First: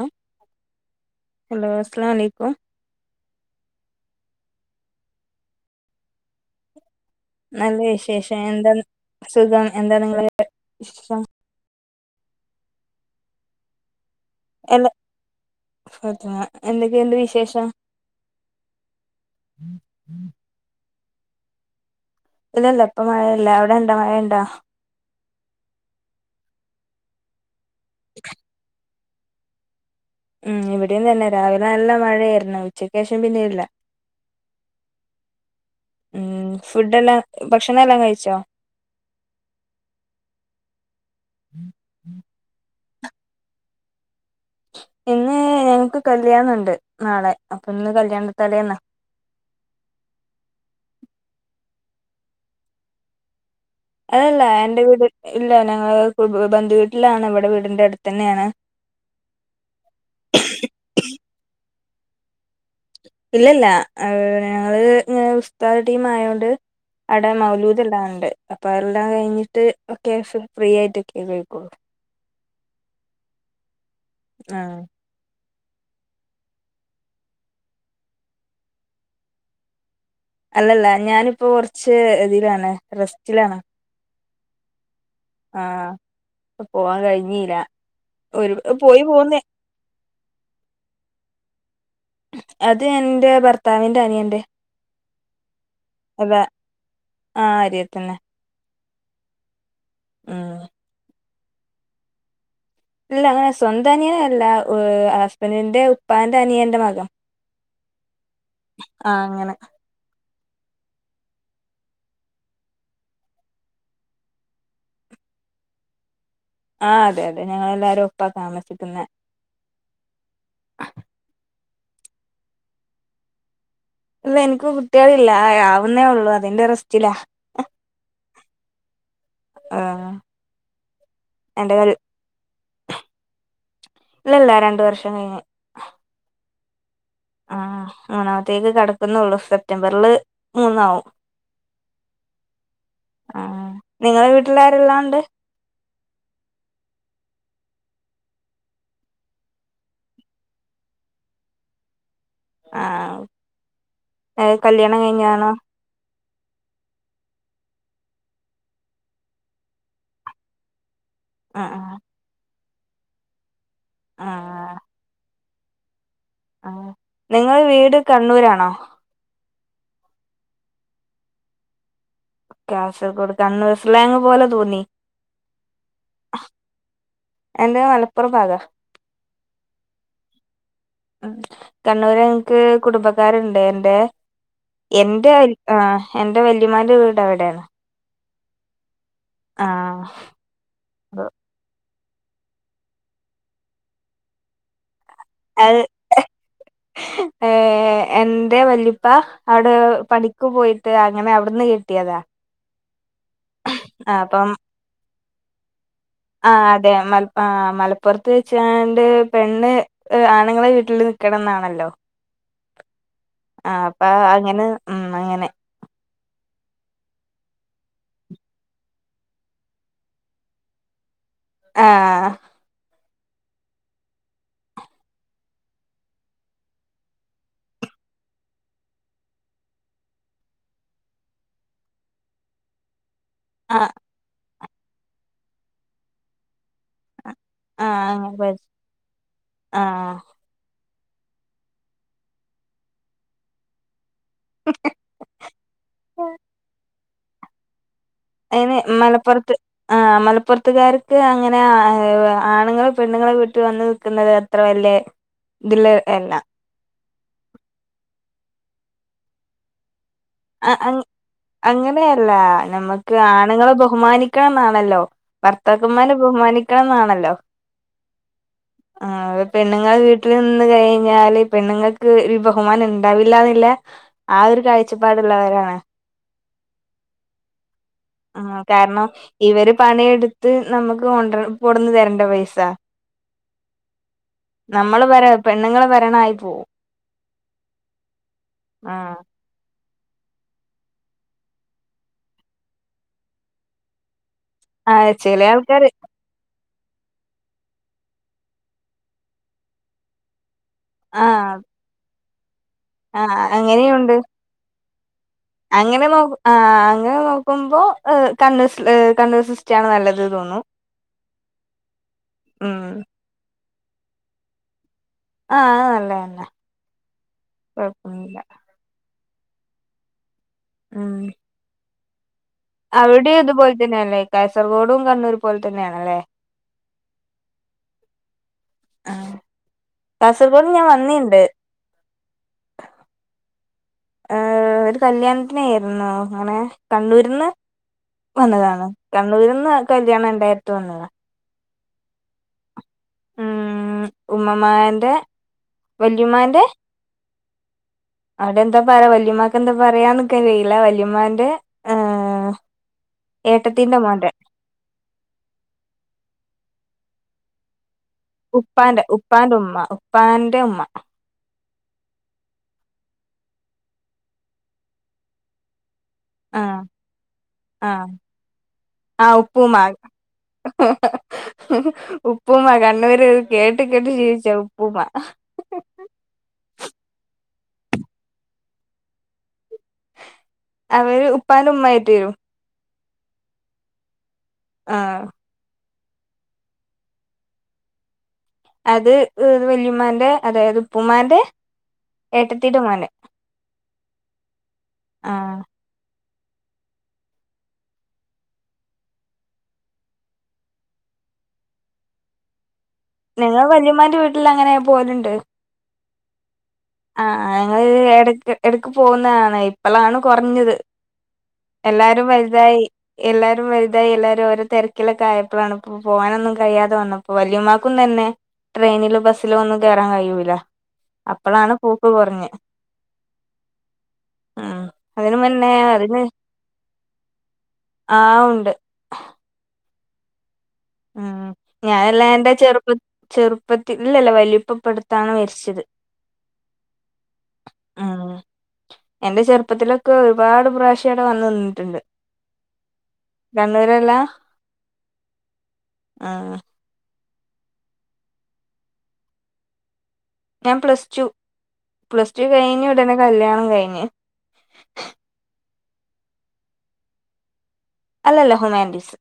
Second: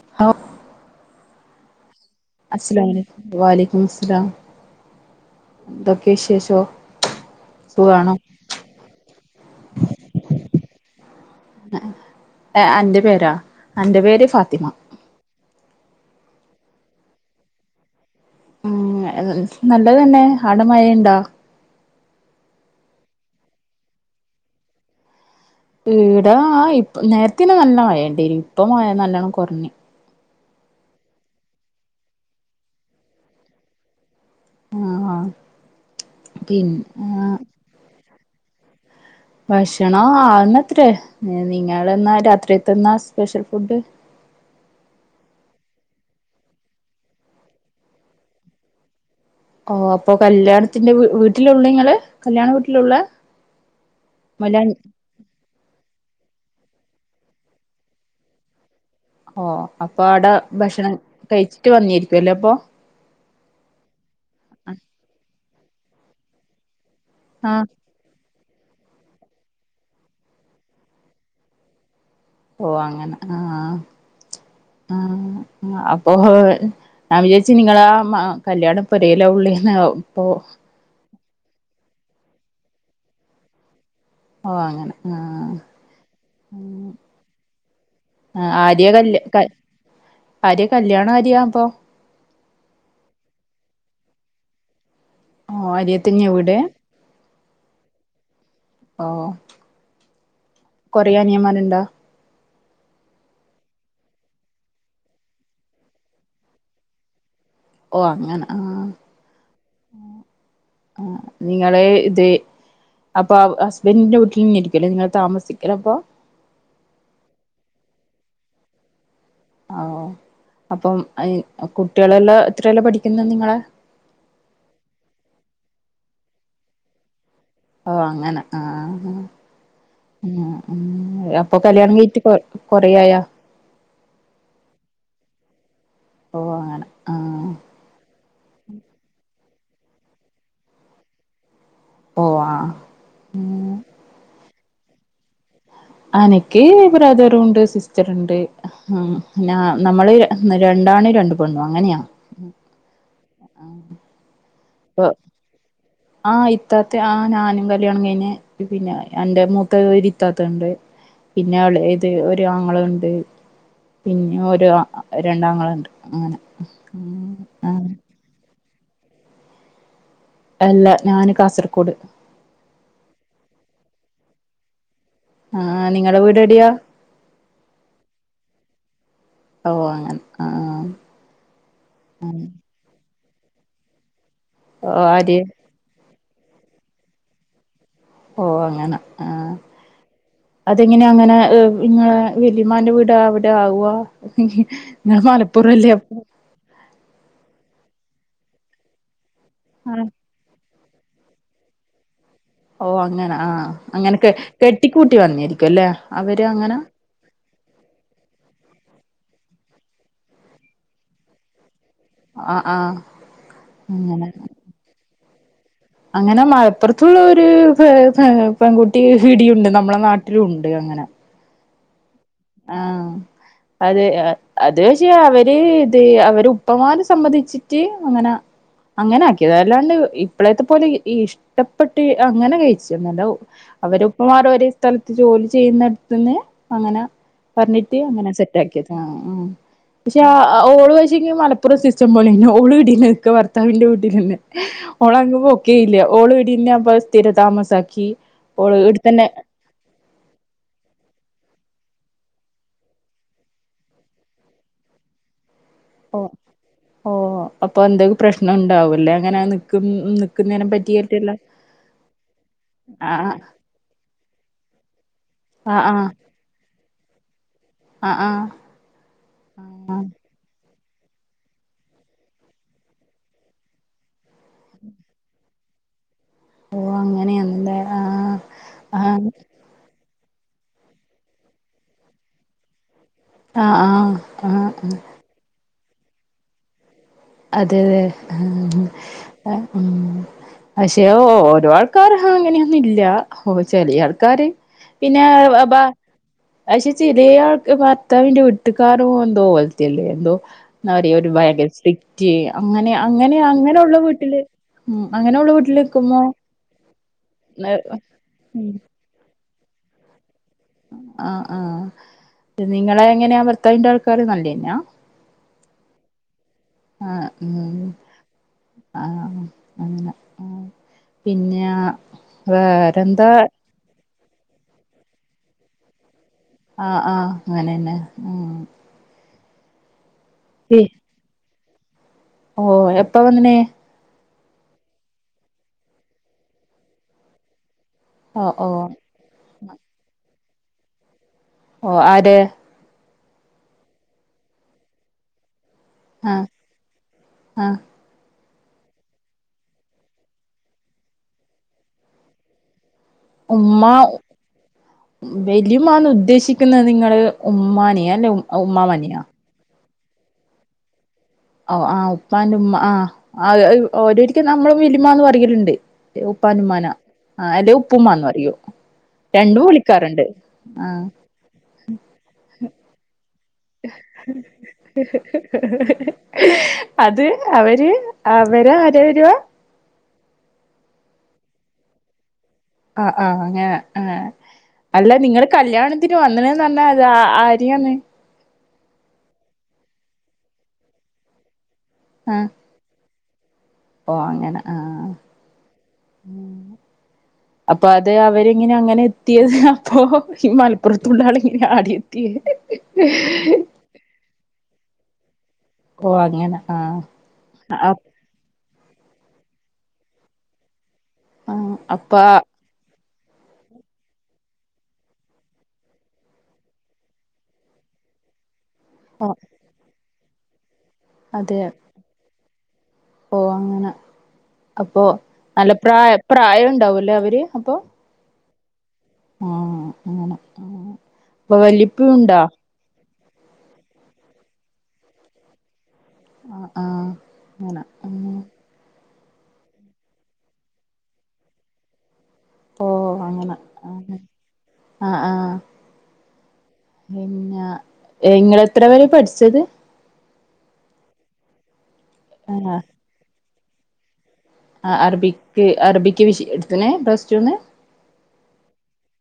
ആഹ് ഓഹ് ഹലോ അസ്സാലാമൊലൈക്കും വലൈക്കുംമുസ്സലാം എന്തൊക്കെ വിശേഷം നല്ല വിശേഷം എന്താ സുഖം എന്താണ് നിങ്ങളെ വിശേഷം അന്റെ പേരാ അന്റെ പേര് ഫാത്തി എല്ല ഫാത്തിമ എന്തൊക്കെഉണ്ട് വിശേഷം ഉം നല്ലത് തന്നെ ആടെ മഴ ഇണ്ടോ ഇല്ല ഇല്ല ഇപ്പ മഴയില്ല അവിടെ ഇണ്ടാ മഴ ഇണ്ട ഈടാ ഇ നേരത്തന്നെ നല്ല മഴ ണ്ടെയ്നി ഇപ്പ മഴ നല്ലോണം കുഞ്ഞ് ഉം ഇവിടെയും തന്നെ രാവിലെ നല്ല മഴയായിരുന്നു ഉച്ചക്ക് ശേഷം പിന്നെ ഇല്ല ആഹ് ഉം ഫുഡ് എല്ലാം പിന്നെ ഭക്ഷണം എല്ലാം കഴിച്ചോ ഭക്ഷണം ആവുന്നത്രേ നിങ്ങെളെന്നാ രാത്രിയത്തെന്നാ സ്പെഷ്യൽ ഫുഡ് ഇന്ന് ഞങ്ങക്ക് കല്യാണം ഇണ്ട് നാളെ അപ്പൊ ഇന്ന് കല്യാണ തലേന്നാ ഓ അപ്പൊ കല്യാണത്തിന്റെ വീട്ടിലുള്ള ഇങ്ങള് കല്യാണ വീട്ടിലാ ഉള്ളെ അതല്ല എന്റെ വീട് ഇല്ല ഞങ്ങള് ബന്ധുവീട്ടിലാണ് ഇവിടെ വീടിന്റെ അടുത്ത് തന്നെയാണ് ഓ അപ്പൊ ആടെ ഭക്ഷണം കഴിച്ചിട്ട് വന്നേരിക്കും അല്ലേ അപ്പൊ ഇല്ല ഇല്ല ഞങ്ങള് ഇങ്ങനെ ഉസ്താത് ടീം ആയോണ്ട് അവിടെ ആഹ് മൗലൂദ് എല്ലാം ഉണ്ട് അപ്പൊ അതെല്ലാം കഴിഞ്ഞിട്ട് അത്യാവശ്യം ഫ്രീ ആയിട്ടൊക്കെ കഴിക്കൂള്ളൂ ഓഹ് അങ്ങനെ ആഹ ആഹ ആഹ് അപ്പൊ ഞാൻ വിചാരിച്ച് നിങ്ങളാ കല്യാണ പൊരയിലാ ഉള്ളേന്ന് ഇപ്പൊ അല്ല അല്ല ഞാനിപ്പോ കുറച്ച് ഇതിലാണ് റെസ്റ്റിലാണ് ഓഹ് അങ്ങനെ ആഹ് ആഹ അപ്പൊ പോവാൻ കഴിഞ്ഞീല്ല ഒരു പോയി പോന്ന് ആരെയാ കല്യാണരെയാ അപ്പോ അത് എന്റെ ഭർത്താവിന്റെ അനിയന്റെ ഓ ആര്യത്തന്നെയാ അതാ ആഹ് അരിയത്തെന്നെ ഓഹ് ഉം കൊറേ അനിയന്മാരുണ്ടാ ഇല്ല അങ്ങനെ സ്വന്തം അനിയന് അല്ല ഹസ്ബന്റിന്റെ ഉപ്പാന്റെ അനിയന്റെ ഉപ്പാന്റെ അനിയന്റെ മകനാ ഓഹ് അങ്ങനെ ആഹ [inaudible] ആ നിങ്ങള് ഇത് അപ്പൊ ഹസ്ബന്റീന്റെ വീട്ടിൽ നിന്നിരിക്കല്ലേ നിങ്ങൾ താമസിക്കലപ്പോ ആഹ് അതെ അതെ ഞങ്ങളെല്ലാരും ഒപ്പാ താമസിക്കുന്ന ആഹ് അപ്പം കുട്ടികളെല്ലാം എത്രയല്ലോ പഠിക്കുന്ന നിങ്ങളെ ഇല്ല എനിക്ക് കുട്ടിയളില്ല ആവുന്നേ ഉള്ളൂ അതിന്റെ റെസ്റ്റിലാ ഓഹ് അങ്ങനെ ആഹ് ആഹ് ഉം അപ്പൊ എന്റെ കല്യാണം കീറ്റ് കൊ കൊറയായാ ഇല്ലല്ല രണ്ട വർഷം കഴിഞ്ഞ് ഓഹ് അങ്ങനെ ആഹ് ആ മൂന്നാമത്തേക്ക് കടക്കുന്നുള്ളൂ സെപ്റ്റംബറില് മൂന്നാാവും ഓ ആ ആഹ് നിങ്ങളെ വീട്ടിലാരല്ലാം ഉണ്ട് അനക്ക് ബ്രദറുണ്ട് സിസ്റ്റർ ഉണ്ട് ഉം പിന്നെ നമ്മള് രണ്ടാണ രണ്ട പെണ് അങ്ങനെയാണ് ആഹ് കല്യാണം കഴിഞ്ഞാണോ ആഹ് ഇത്താത്തെ ആഹ് ഞാനും കല്യാണം കഴിഞ് പിന്നെ എന്റെ മൂത്തരി ഇത്താത്തണ്ട് പിന്നെ ആഹ് ആഹ് എളീത് ഒരു ആങ്ങളുണ്ട് പിന്നെ ഒരു ആഹ് രണ്ടാങ്ങളണ്ട് അങ്ങനെ ആഹ് ഉം നിങ്ങ ആ വീട് കണ്ണൂരാണോ അല്ല ഞാന് കാസർകോട്് കാസർഗോഡ് കണ്ണുർ സ്ലേങ്ങ് പോലെ തോന്നി ആഹ് നിങ്ങടെ വീഡെട്യാ എന്റെ മലപ്പോ പ്രഭാഗ ഓഹ് അങ്ങനെ ആ ഉം കണ്ണൂര് ങ്ങക്ക് കുടുംബക്കാരുണ്ട് എന്റെറെ ഓ എന്റെ ആര് അരി ആഹ് എന്റെ വല്യമാന്റെ വീട് അവിടെണ് ഓഹ് അങ്ങന ആഹ് അതെങ്ങനെ അങ്ങനെ ഇങ്ങളെ വല്യമാന്റെ വീട് അവടെ ആവാ മല അത് ഏഹ് എന്റെ വല്ല്യപ്പ അവടെ ആ പ ണിക്ക് പോയിട്ട് അങ്ങനെ അവ്ട് ന്ന് കെട്ടിയതാ ഓഹ് അങ്ങനെ ആഹ് അങ്ങനെ അപ്പം കെട്ടിക്കൂട്ടി വന്നേര്ക്കുല്ലേ ആഹ് അതെ മല് ആഹ് മലപ്പുറത്ത് വെച്ചാണ്ട് പെണ്ണ് ആണ്ങ്ങളെ വീട്ട്ല് നിക്കണം ന്നാണല്ലോ ആ ആ ആഹ് അപ്പ അങ്ങനെ ഉം അങ്ങനെ അങ്ങനെ മലപ്പൊറത്ത്ള്ള ഒര് പെ പെ പെങ്കുട്ടി ഇവ്ടീ ഉണ്ട് നമ്മളെ നാട്ടിലൂണ്ട് അങ്ങനെ ആഹ് ആഹ് അതെ അത് പക്ഷെ അവര് ഇത് അവര് ഉപ്പമാര് സമ്മതിച്ചിറ്റ് അങ്ങനാ അങ്ങനെ ആക്ക്യേതാ അല്ലാണ്ട് ഇപ്പളേത്തെ പോലെ ഇഷ്ട്ടപ്പെട്ട് അങ്ങനെ കഴിച്ച് നല്ല ആഹ് അവരേപ്പമാര് അവര് സ്ഥലത്ത് ജോലി ചെയ്യ്ന്നടത്ത്ന്ന് അങ്ങനെ ആഹ് പറഞ്ഞിട്ട് അങ്ങനെ പഠി സെറ്റാക്കിയതാ ആഹ് ആഹ് ആഹ് പക്ഷെ ഓള് പഷേങ്കി മ സിസ്റ്റം പോലെന്നെ ഓളിവടെന്നെ നിക്ക ഭർത്താവിന്റെ വീട്ടിലെന്നെ ഓളവ്ട്ക്ക് പോക്കേ ഇല്ല ഓള് ഇവിടിന്നെ അപ്പൊ സ്ഥിര താമസാക്കി അയ്ന് ഓള് ഇവിടെത്തന്നെ മലപ്പൊർത്ത് ആഹ് മലപ്പൊറത്തുകാര്ക്ക് അങ്ങനെ ആണ്ങ്ങള് പെണ്ണ്ങ്ങളെ വീട്ട് വന്ന് നിക്ക്ന്നത് അത്ര വല്ല്യേ തില്ല് എ ഓഹ് അപ്പൊ എന്തേലും പ്രശ്നം ഉണ്ടാവൂല്ലേ അങ്ങനെ നിക്കും നിക്കുന്നതിനെ ആഹ് അങ്ങ് പറ്റിയിട്ടില്ല അങ്ങനെയല്ല ആ നമ്മക്ക് ആണിങ്ങളെ ബഹുമാനിക്കണന്നാണല്ലോ ആ ആ ഭർത്താക്കന്മാരെ ബഹുമാനിക്കണന്നാണല്ലോ ആ ആ ആഹ് പെണ്ണിങ്ങൾ വീ ട്ടിൽ നിന്ന് കയിഞ്ഞാല് പെണ്ണ്ങ്ങക്ക് ബഹുമാനണ്ടാവില്ലാന്നില്ലെ ആഹ് ഒര് കായ്ച പ്പാടിള്ളവരാണ് ഓ അങ്ങനെയാണല്ലേ ആ ഉം ആ കാര്ണം ഇവര് പണിയെട് ത്ത് നമ്മക്ക് കൊണ്ട്ര കൊട്ന്ന് തരണ്ടെ പൈസ ആ ആ ആ ആ നമ്മള് ഭര പെണ്ണിങ്ങളെ ഭരണായി പോവും അതെ അതെ ആഹ് അഹ് ഉം പഷെ ഓരോ ആൾക്കാര് അങ്ങന്യൊന്നില്ല ഓ ചെല്യേ ആൾക്കാര് ആഹ് പിന്നേ ചില അബ ആൾക്കാര് അഷെ ചെലേ ആൾക് ഭർത്താവിന്റെ വീട്ടികാരും എന്തോ പോൽത്ത്യല്ലേ എന്തോ എന്താ പറയാ ഒര് ആഹ് ഭയ്ങ്ക്ര സ്ട്രിക്റ്റ് അങ്ങനെ അങ്ങനെ ആഹ് അങ്ങനൊള്ള അങ്ങനെയുണ്ട് വീട്ട്ല് ഉം അങ്ങനൊള്ള വീ അങ്ങനെ നോ ആഹ് അങ്ങനെ നോക്കുമ്പോ ഏഹ് കണ്ണ് സ്ല് കണ്ണു സിസ് റ്റാണ് നല്ലത് തോന്നും ആഹ് ആഹ് ഉം നിങ്ങളെ എങ്ങനാ ഭർത്താവിന്റെ ആൾക്കാര് നല്ല്യെന്നാ ആഹ് നല്ലെന്നെ ഉം കൊഴ്പ്പൊന്നുല്ല ആഹ് അങ്ങനെ ആഹ് പിന്ന്യാ അവ്ട്യു ഇതുപോൽ തന്ന്യല്ലേ കാസർഗോഡും കണ്ണൂർ പോലെ തന്ന്യാണല്ലെ ആഹ് ആഹ് അങ്ങനെന്നെ ഉം ആഹ് കാസർഗോഡ് ഞാൻ വന്നീണ്ട് ഓഹ് എപ്പ വന്നിണ് ഏഹ് ഒരു കല്യാണത്തിനേര്ന്നു അങ്ങനെ കണ്ണൂര്ന്ന് ഓ ഓ വന്നതാണ് കണ്ണൂര്ന്ന് കല്യാണണ്ടായ്ട്ട് വന്നതാ ഓഹ് ആരെ ഉം ഉമ്മമാന്റെ ആഹ് വല്യുമാന്റെ ആഹ് അവടെന്താ പറയാ വല്യുമ്മാക്കെന്താ പറയാന്നിക്കറീല വല്ല്യമ്മാന്റെ ഏഹ് ഏഹ് ഉമ്മ വെല്ല്യുമ്മാന്ന് ഉദ്ദേശിക്ക്ന്നെ നിങ്ങള് ഉമ്മാന്യാലും ഉപ്പാന്റെ ഉപ്പാന്റെ ഉമ്മ ഉപ്പാന്റെ ഉമ്മ ഓഹ് ആഹ് ഉപ്പാൻ്റ ഉമ്മ ആഹ് ആഹ് ഏഹ് ഓരൊരിക്കെ നമ്മളും വെല്ലിമ്മാന്ന് പറയലിണ്ട് ആഹ് ഉപ്പാൻ്റുമ്മാന ആഹ് അല്ലെ ആഹ് ഉപ്പുമ്മാന്ന് പറയു രണ്ടു വിളിക്കാറിണ്ട് ആഹ് ഉപ്പുമ്മ കണ്ണൂര് കേട്ട് കേട്ട് ശീൽച്ച ഉപ്പുമ്മ അത് അവര് അവരെ ആര വെരുവ അവര് ഉപ്പാൻ്റുമ്മായിട്ട് വരും ആഹ് ആഹ് അങ്ങനെ ഏഹ് അല്ല ആഹ് നിങ്ങള് കല്യാണത്തിന് വന്നിണ് നർണത് ആര്യാന്ന് അത് ഏഹ് വെല്ല്യുമാന്റെ അതായത് ഉപ്പുമ്മാന്റെ ഏട്ടത്തീടെ മോന് ഓഹ് അങ്ങന ആഹ് ആഹ് ഉം [inaudible] അപ്പ അത് അവരിങ്ങനെ അങ്ങനെ എത്ത്യേത് അപ്പൊ ഈ മൽപ്പൊർത്തുള്ളാള് ഇങ്ങന്യാ ആട്യെത്ത്യെ ഞങ്ങള് വല്മ്ല്യുമാന്റെ വീട്ടിൽ അങ്ങനെ പോലിണ്ട് ഓഹ് അങ്ങനെ ആഹ് ഞങ്ങള് എടക്ക് എടക്ക് പോന്നാന്ന് ഇപ്പളാണ് കൊർഞ്ഞത് ആഹ് അപ്പ എല്ലാരും വൽതായി എല്ലാരും വൽതായി എല്ലാരും ഓരോ തെരക്കിലൊക്കായപ്പളാണ് ഇപ്പോ പോവാനൊന്നും കയ്യാതെ വന്ന പ്പൊ വല്ല്യുമ്മാക്കും തന്നെ ട്രെയിനിലും ഓ ബസ്സിലോ ഒന്നും കേയ്റാൻ കഴിയൂല്ല അപ്പളാണ് പൂക്ക് കുർഞ്ഞ് ഓഹ് അങ്ങന അപ്പൊ അതിന് നല്ല മുന്നേ പ്രായ് പ്രായൊണ്ടാവുലേ അവര് അപ്പൊ ആഹ ഉണ്ട് ആഹ അങ്ങനെ ആഹ ഉം ഞാനല്ലാ എന്റെ ചെറുപ്പ ചെറുപ്പത്തി ഇല്ല ല്ല വലുപ്പ ഇപ്പടുത്താണ് മരിച്ചത് ആഹ ആഹ അനെ ഉം അങ്ങനെ എന്റെ ചെറുപ്പത്തിലൊക്കെ ഒരുപാട് പ്രാവശ്യ അവിടെ വന്ന് നിന്നിട്ട്ണ്ട് ഓ കണ്ണൂരെല്ലാ ആഹ ആഹ ആഹ പിന്നെ ഇങ്ങൾ എത്ര വരെ പഠിച്ചത് ഞാൻ പ്ലസ് ടു പ്ലസ് ടു ആഹ് കഴിഞ്ഞു ഇടന്നെ കല്യാണം കഴിഞ്ഞ് ആഹ അറബിക്ക് അറബിക്ക് വിഷ എട്ത്തിനെ പ്ലസ് ടൂന്ന് അല്ലല്ല ഹുമാൻഡീസ്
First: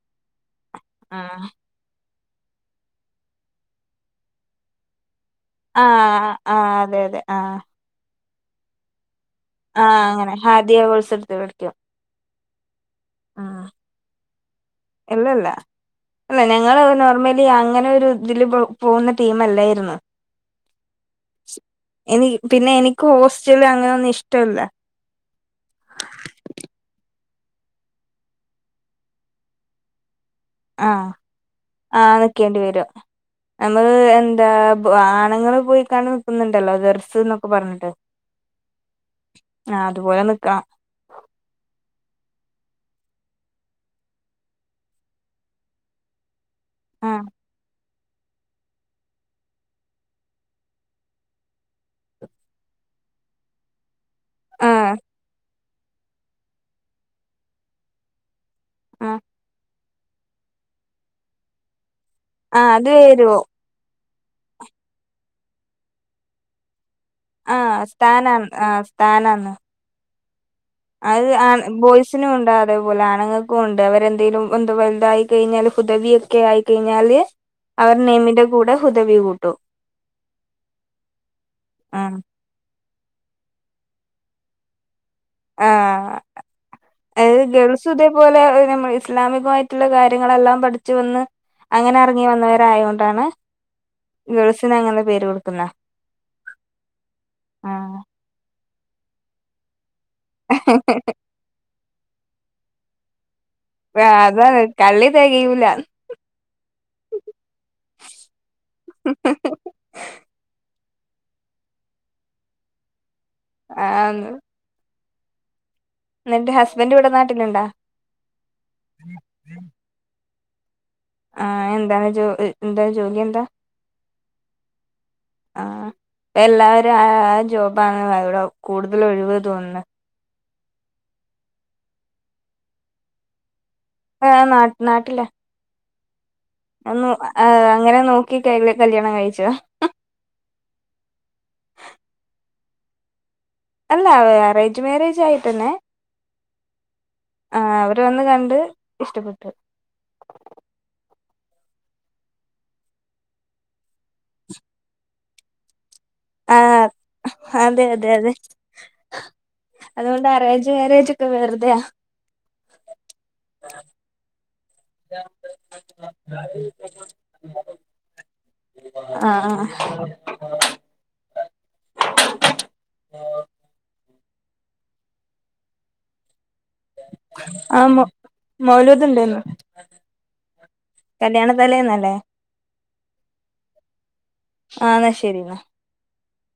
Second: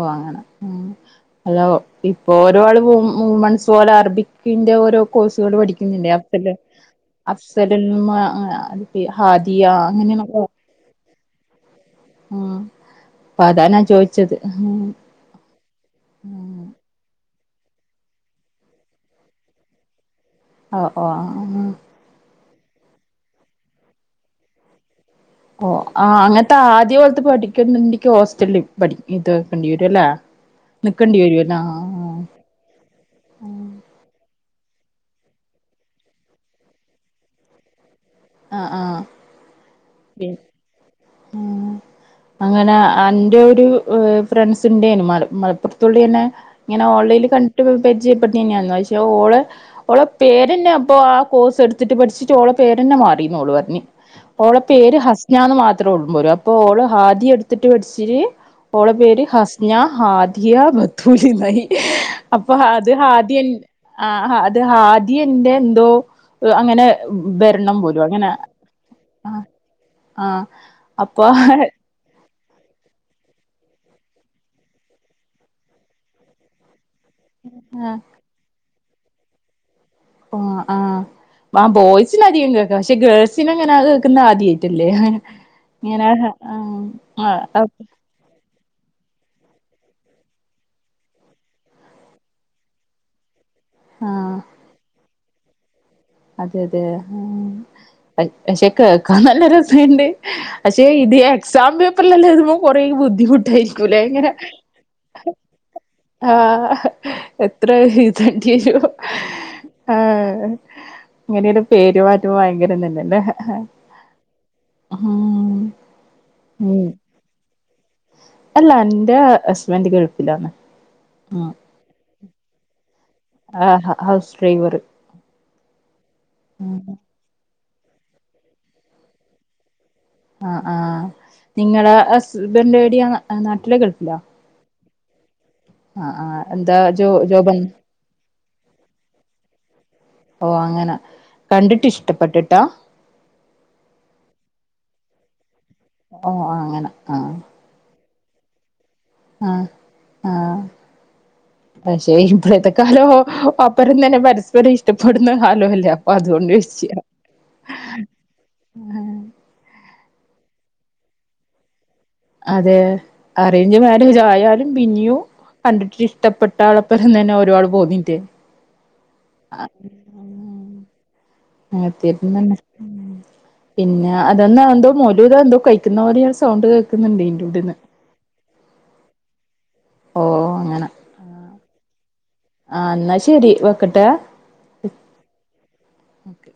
ഓ അങ്ങനെ ഉം ആ അലേ ഇപ്പൊ ഓരോ ആള് മുമൺസ് പോലെ അറബിക്കിന്റെ ഓരോ കോഴ്സുകൾ ആ പഠിക്കുന്നില്ലേ അസ ആ അതെ അതെ ആ അസലുൽഉൽമ അദിയ ആഹ അങ്ങനെ ഹാദിയ കോയിസ് എടുത്ത് പഠിക്ക ആഹ അപ്പെ അതാനാ ചോയിച്ചത് ഇല്ലല്ല അല്ല ഞങ്ങൾ നോർമലി അങ്ങനെൊ ഒരു ഇതില് പോകുന്ന ടീം അല്ലായിരുന്നു ഓ ഒ ആഹ എനി പിന്നെ എനിക്കും ഹോസ്റ്റൽ അങ്ങനൊന്നും ഇഷ്ടല്ല ഓ ആഹ അങ്ങനത്തെ ആദ്യ പോലത്തെ പഠിക്കുന്നുണ്ടക്ക് ഹോസ്റ്റലിൽ പഠി ഇത്ക്കേണ്ടി വരും അല്ലേ ആ നക്കേണ്ടി വരുല്ലാ ആഹ ആ ആഹ നിക്കേണ്ടി വരൂം ആഹ നമ്മള് എന്താ ആണ്ങ്ങൾ പോയിക്കാണ്ട് നിക്കുന്നുണ്ടല്ലോ ദെർസ് എന്നൊക്കെ പറഞ്ഞിട്ട് ആഹ ആഹ ആ അതുപോലെ പി നിക്കണം ഉം അങ്ങനെ അന്റെ ഒരു ഫ്രണ്ട്സ് ഉണ്ടെന്നും മല മലപ്പുറത്തുള്ള തന്നെ ഇങ്ങനെ ആ ഓൺലൈനിൽ കണ്ടിട്ട് പരിചയപ്പെട്ടുതേനി പക്ഷേ ഓള് ഓളെ പേരന്നെ അപ്പൊ ആ കോഴ്സ് എടുത്തിട്ട് പഠിച്ചിട്ട് ഓളെ പേരന്നെ മാറി അയിന് ഓള് പറഞ്ഞ് ഓളെ ആ പേര് ഹസ്നാന്ന് മാ ഇത്ര ഒള്ളുമ്പോലോ അപ്പൊ ഓള് ഹാദി എടുത്തിട്ട് പഠിച്ചില് അപ്പോ ഓളെ ആ പേര് ഹസന ഹാദിയ ബത്തൂരി ഇന്നായി അപ്പൊ ആ അത് ഹാദി വരും ആ അത് ഹാദി ഇന്റെ എന്തോ അങ്ങനെ ആ വെരണം മ്പോലോ അങ്ങനെ സ്ഥാനാണ് ആ ആഹ സ്ഥാനാന്ന് ആഹ അത് ആഹ ബോയ്സ് ബോയിസിനും ഉണ്ട് അതേപോലെ ആണുങ്ങൾക്കും ഉണ്ട് അവരെന്തെങ്കിലും എന്ത വലുതായി കഴിഞ്ഞാല് ഹുദവിയൊക്കെ ആയിക്കഴിഞ്ഞാല് ആഹ് അവരെ നെയിമിന്റെ കൂടെ ഹുദവി കൂട്ടും ഒ ആഹ ആ ബോയ്സിന് അധികം കേ പക്ഷെ ഗേൾസിന് അങ്ങനെ കേക്കുന്നേ ആദ്യായിട്ടല്ലേ ആ ഇങ്ങനെ ആഹ ആഹ ഇതുപോലെ നമ്മൾ ഇസ്ലാമികമായിട്ടുള്ള കാര്യങ്ങളെല്ലാം പഠിച്ചു വന്ന് അങ്ങനെ അറങ്ങി വന്നവര് ആയോണ്ടാണ് ആഹ് ഗൾസിന് അങ്ങനെ പേര് കൊടുക്കുന്നേ അതെ അതെ പക്ഷെ കേക്കാൻ നല്ലെ രസയിണ്ട് പക്ഷെ ഇത് എക്സാം പേപ്പറിലെല്ലാം എഴുതുമ്പോ കൊറെ ബുദ്ധിമുട്ടായിരിക്കുല്ലെ ആ, ഇങ്ങനെ അതാണ് കള്ളി തികയൂല ആഹ് എത്ര എഴുതേണ്ടിവരും ആഹ് ഇങ്ങനെയൊരു പേര് മാറ്റുമ്പോ ഭയങ്കരം തന്നല്ലേ ആന്ന് ഉം ഇന്നട്ട് ഉം ഹസ്ബന്റ് ഇവിടെ നാട്ടിലുണ്ടാ അല്ല ഇന്റെ ഹസ്ബൻഡ് ഗൾഫിലാണ് ആഹ് അയിന് എന്താണ് ജോ എന്താ ജോലി എന്താ ആഹ് ഹൗസ് ഡ്രൈവർ ആഹ് എല്ലാവരും ആ ആ ജോബാണ് അവിടെ കൂടുതൽ ഒഴിവ് തോന്നുന്ന് ആഹ് ആഹ് നിങ്ങളെ ഹസ്ബൻഡ് എവിടെയാ നാട്ടിലോ ഗൾഫിലോ ആഹ് നാട്ട് നാട്ടില ആഹ് ആഹ് എന്ത അന്നു ആഹ് അങ്ങനെ നോക്കികഴിഞ്ഞ് കല്യാണം കഴിച്ച ഓ അങ്ങനെ കണ്ടിട്ട് ഇഷ്ടപ്പെട്ടിട്ടാ അല്ല അറേഞ്ച് മേരേജ് ആയിട്ടന്നെ ഓ അങ്ങനെ ആഹ് ആഹ് അവര് വന്ന് കണ്ട് ഇഷ്ടപ്പെട്ടു ആഹ് ആഹ് പക്ഷെ ഇപ്പോഴത്തെ കാലം ഒപ്പറം തന്നെ പരസ്പരം ഇഷ്ടപ്പെടുന്ന കാലമല്ലേ അതൊണ്ട് ആഹ് ചോയിച്ചാ അതെ അതൊണ്ട് അറേഞ്ച് മാരേജ് ഒക്കെ വെറുതയാ അതെ അറേഞ്ച് മാരേജ് ആയാലും പിന്നിയും കണ്ടിട്ട് ഇഷ്ടപ്പെട്ട ആളപ്പം തന്നെ ഓരോ ആളും പോണില്ലേ ആഹ് ആഹ് ആഹ് [unintelligible] പിന്നെ അതന്നാ എന്തോ മൗലൂദ് എന്തോ കഴിക്കുന്ന പോലെയാണ് സൗണ്ട് കേ ആഹ് മൗ മൗലൂദ് ഉണ്ടേന്നു ഓ അങ്ങനെ തലേന്നല്ലേ ആഹ് ഇന്നാ ശരി വെക്കട്ടെ ആഹ് ഇന്നാ ശരി ന്നാ ഓക്കെ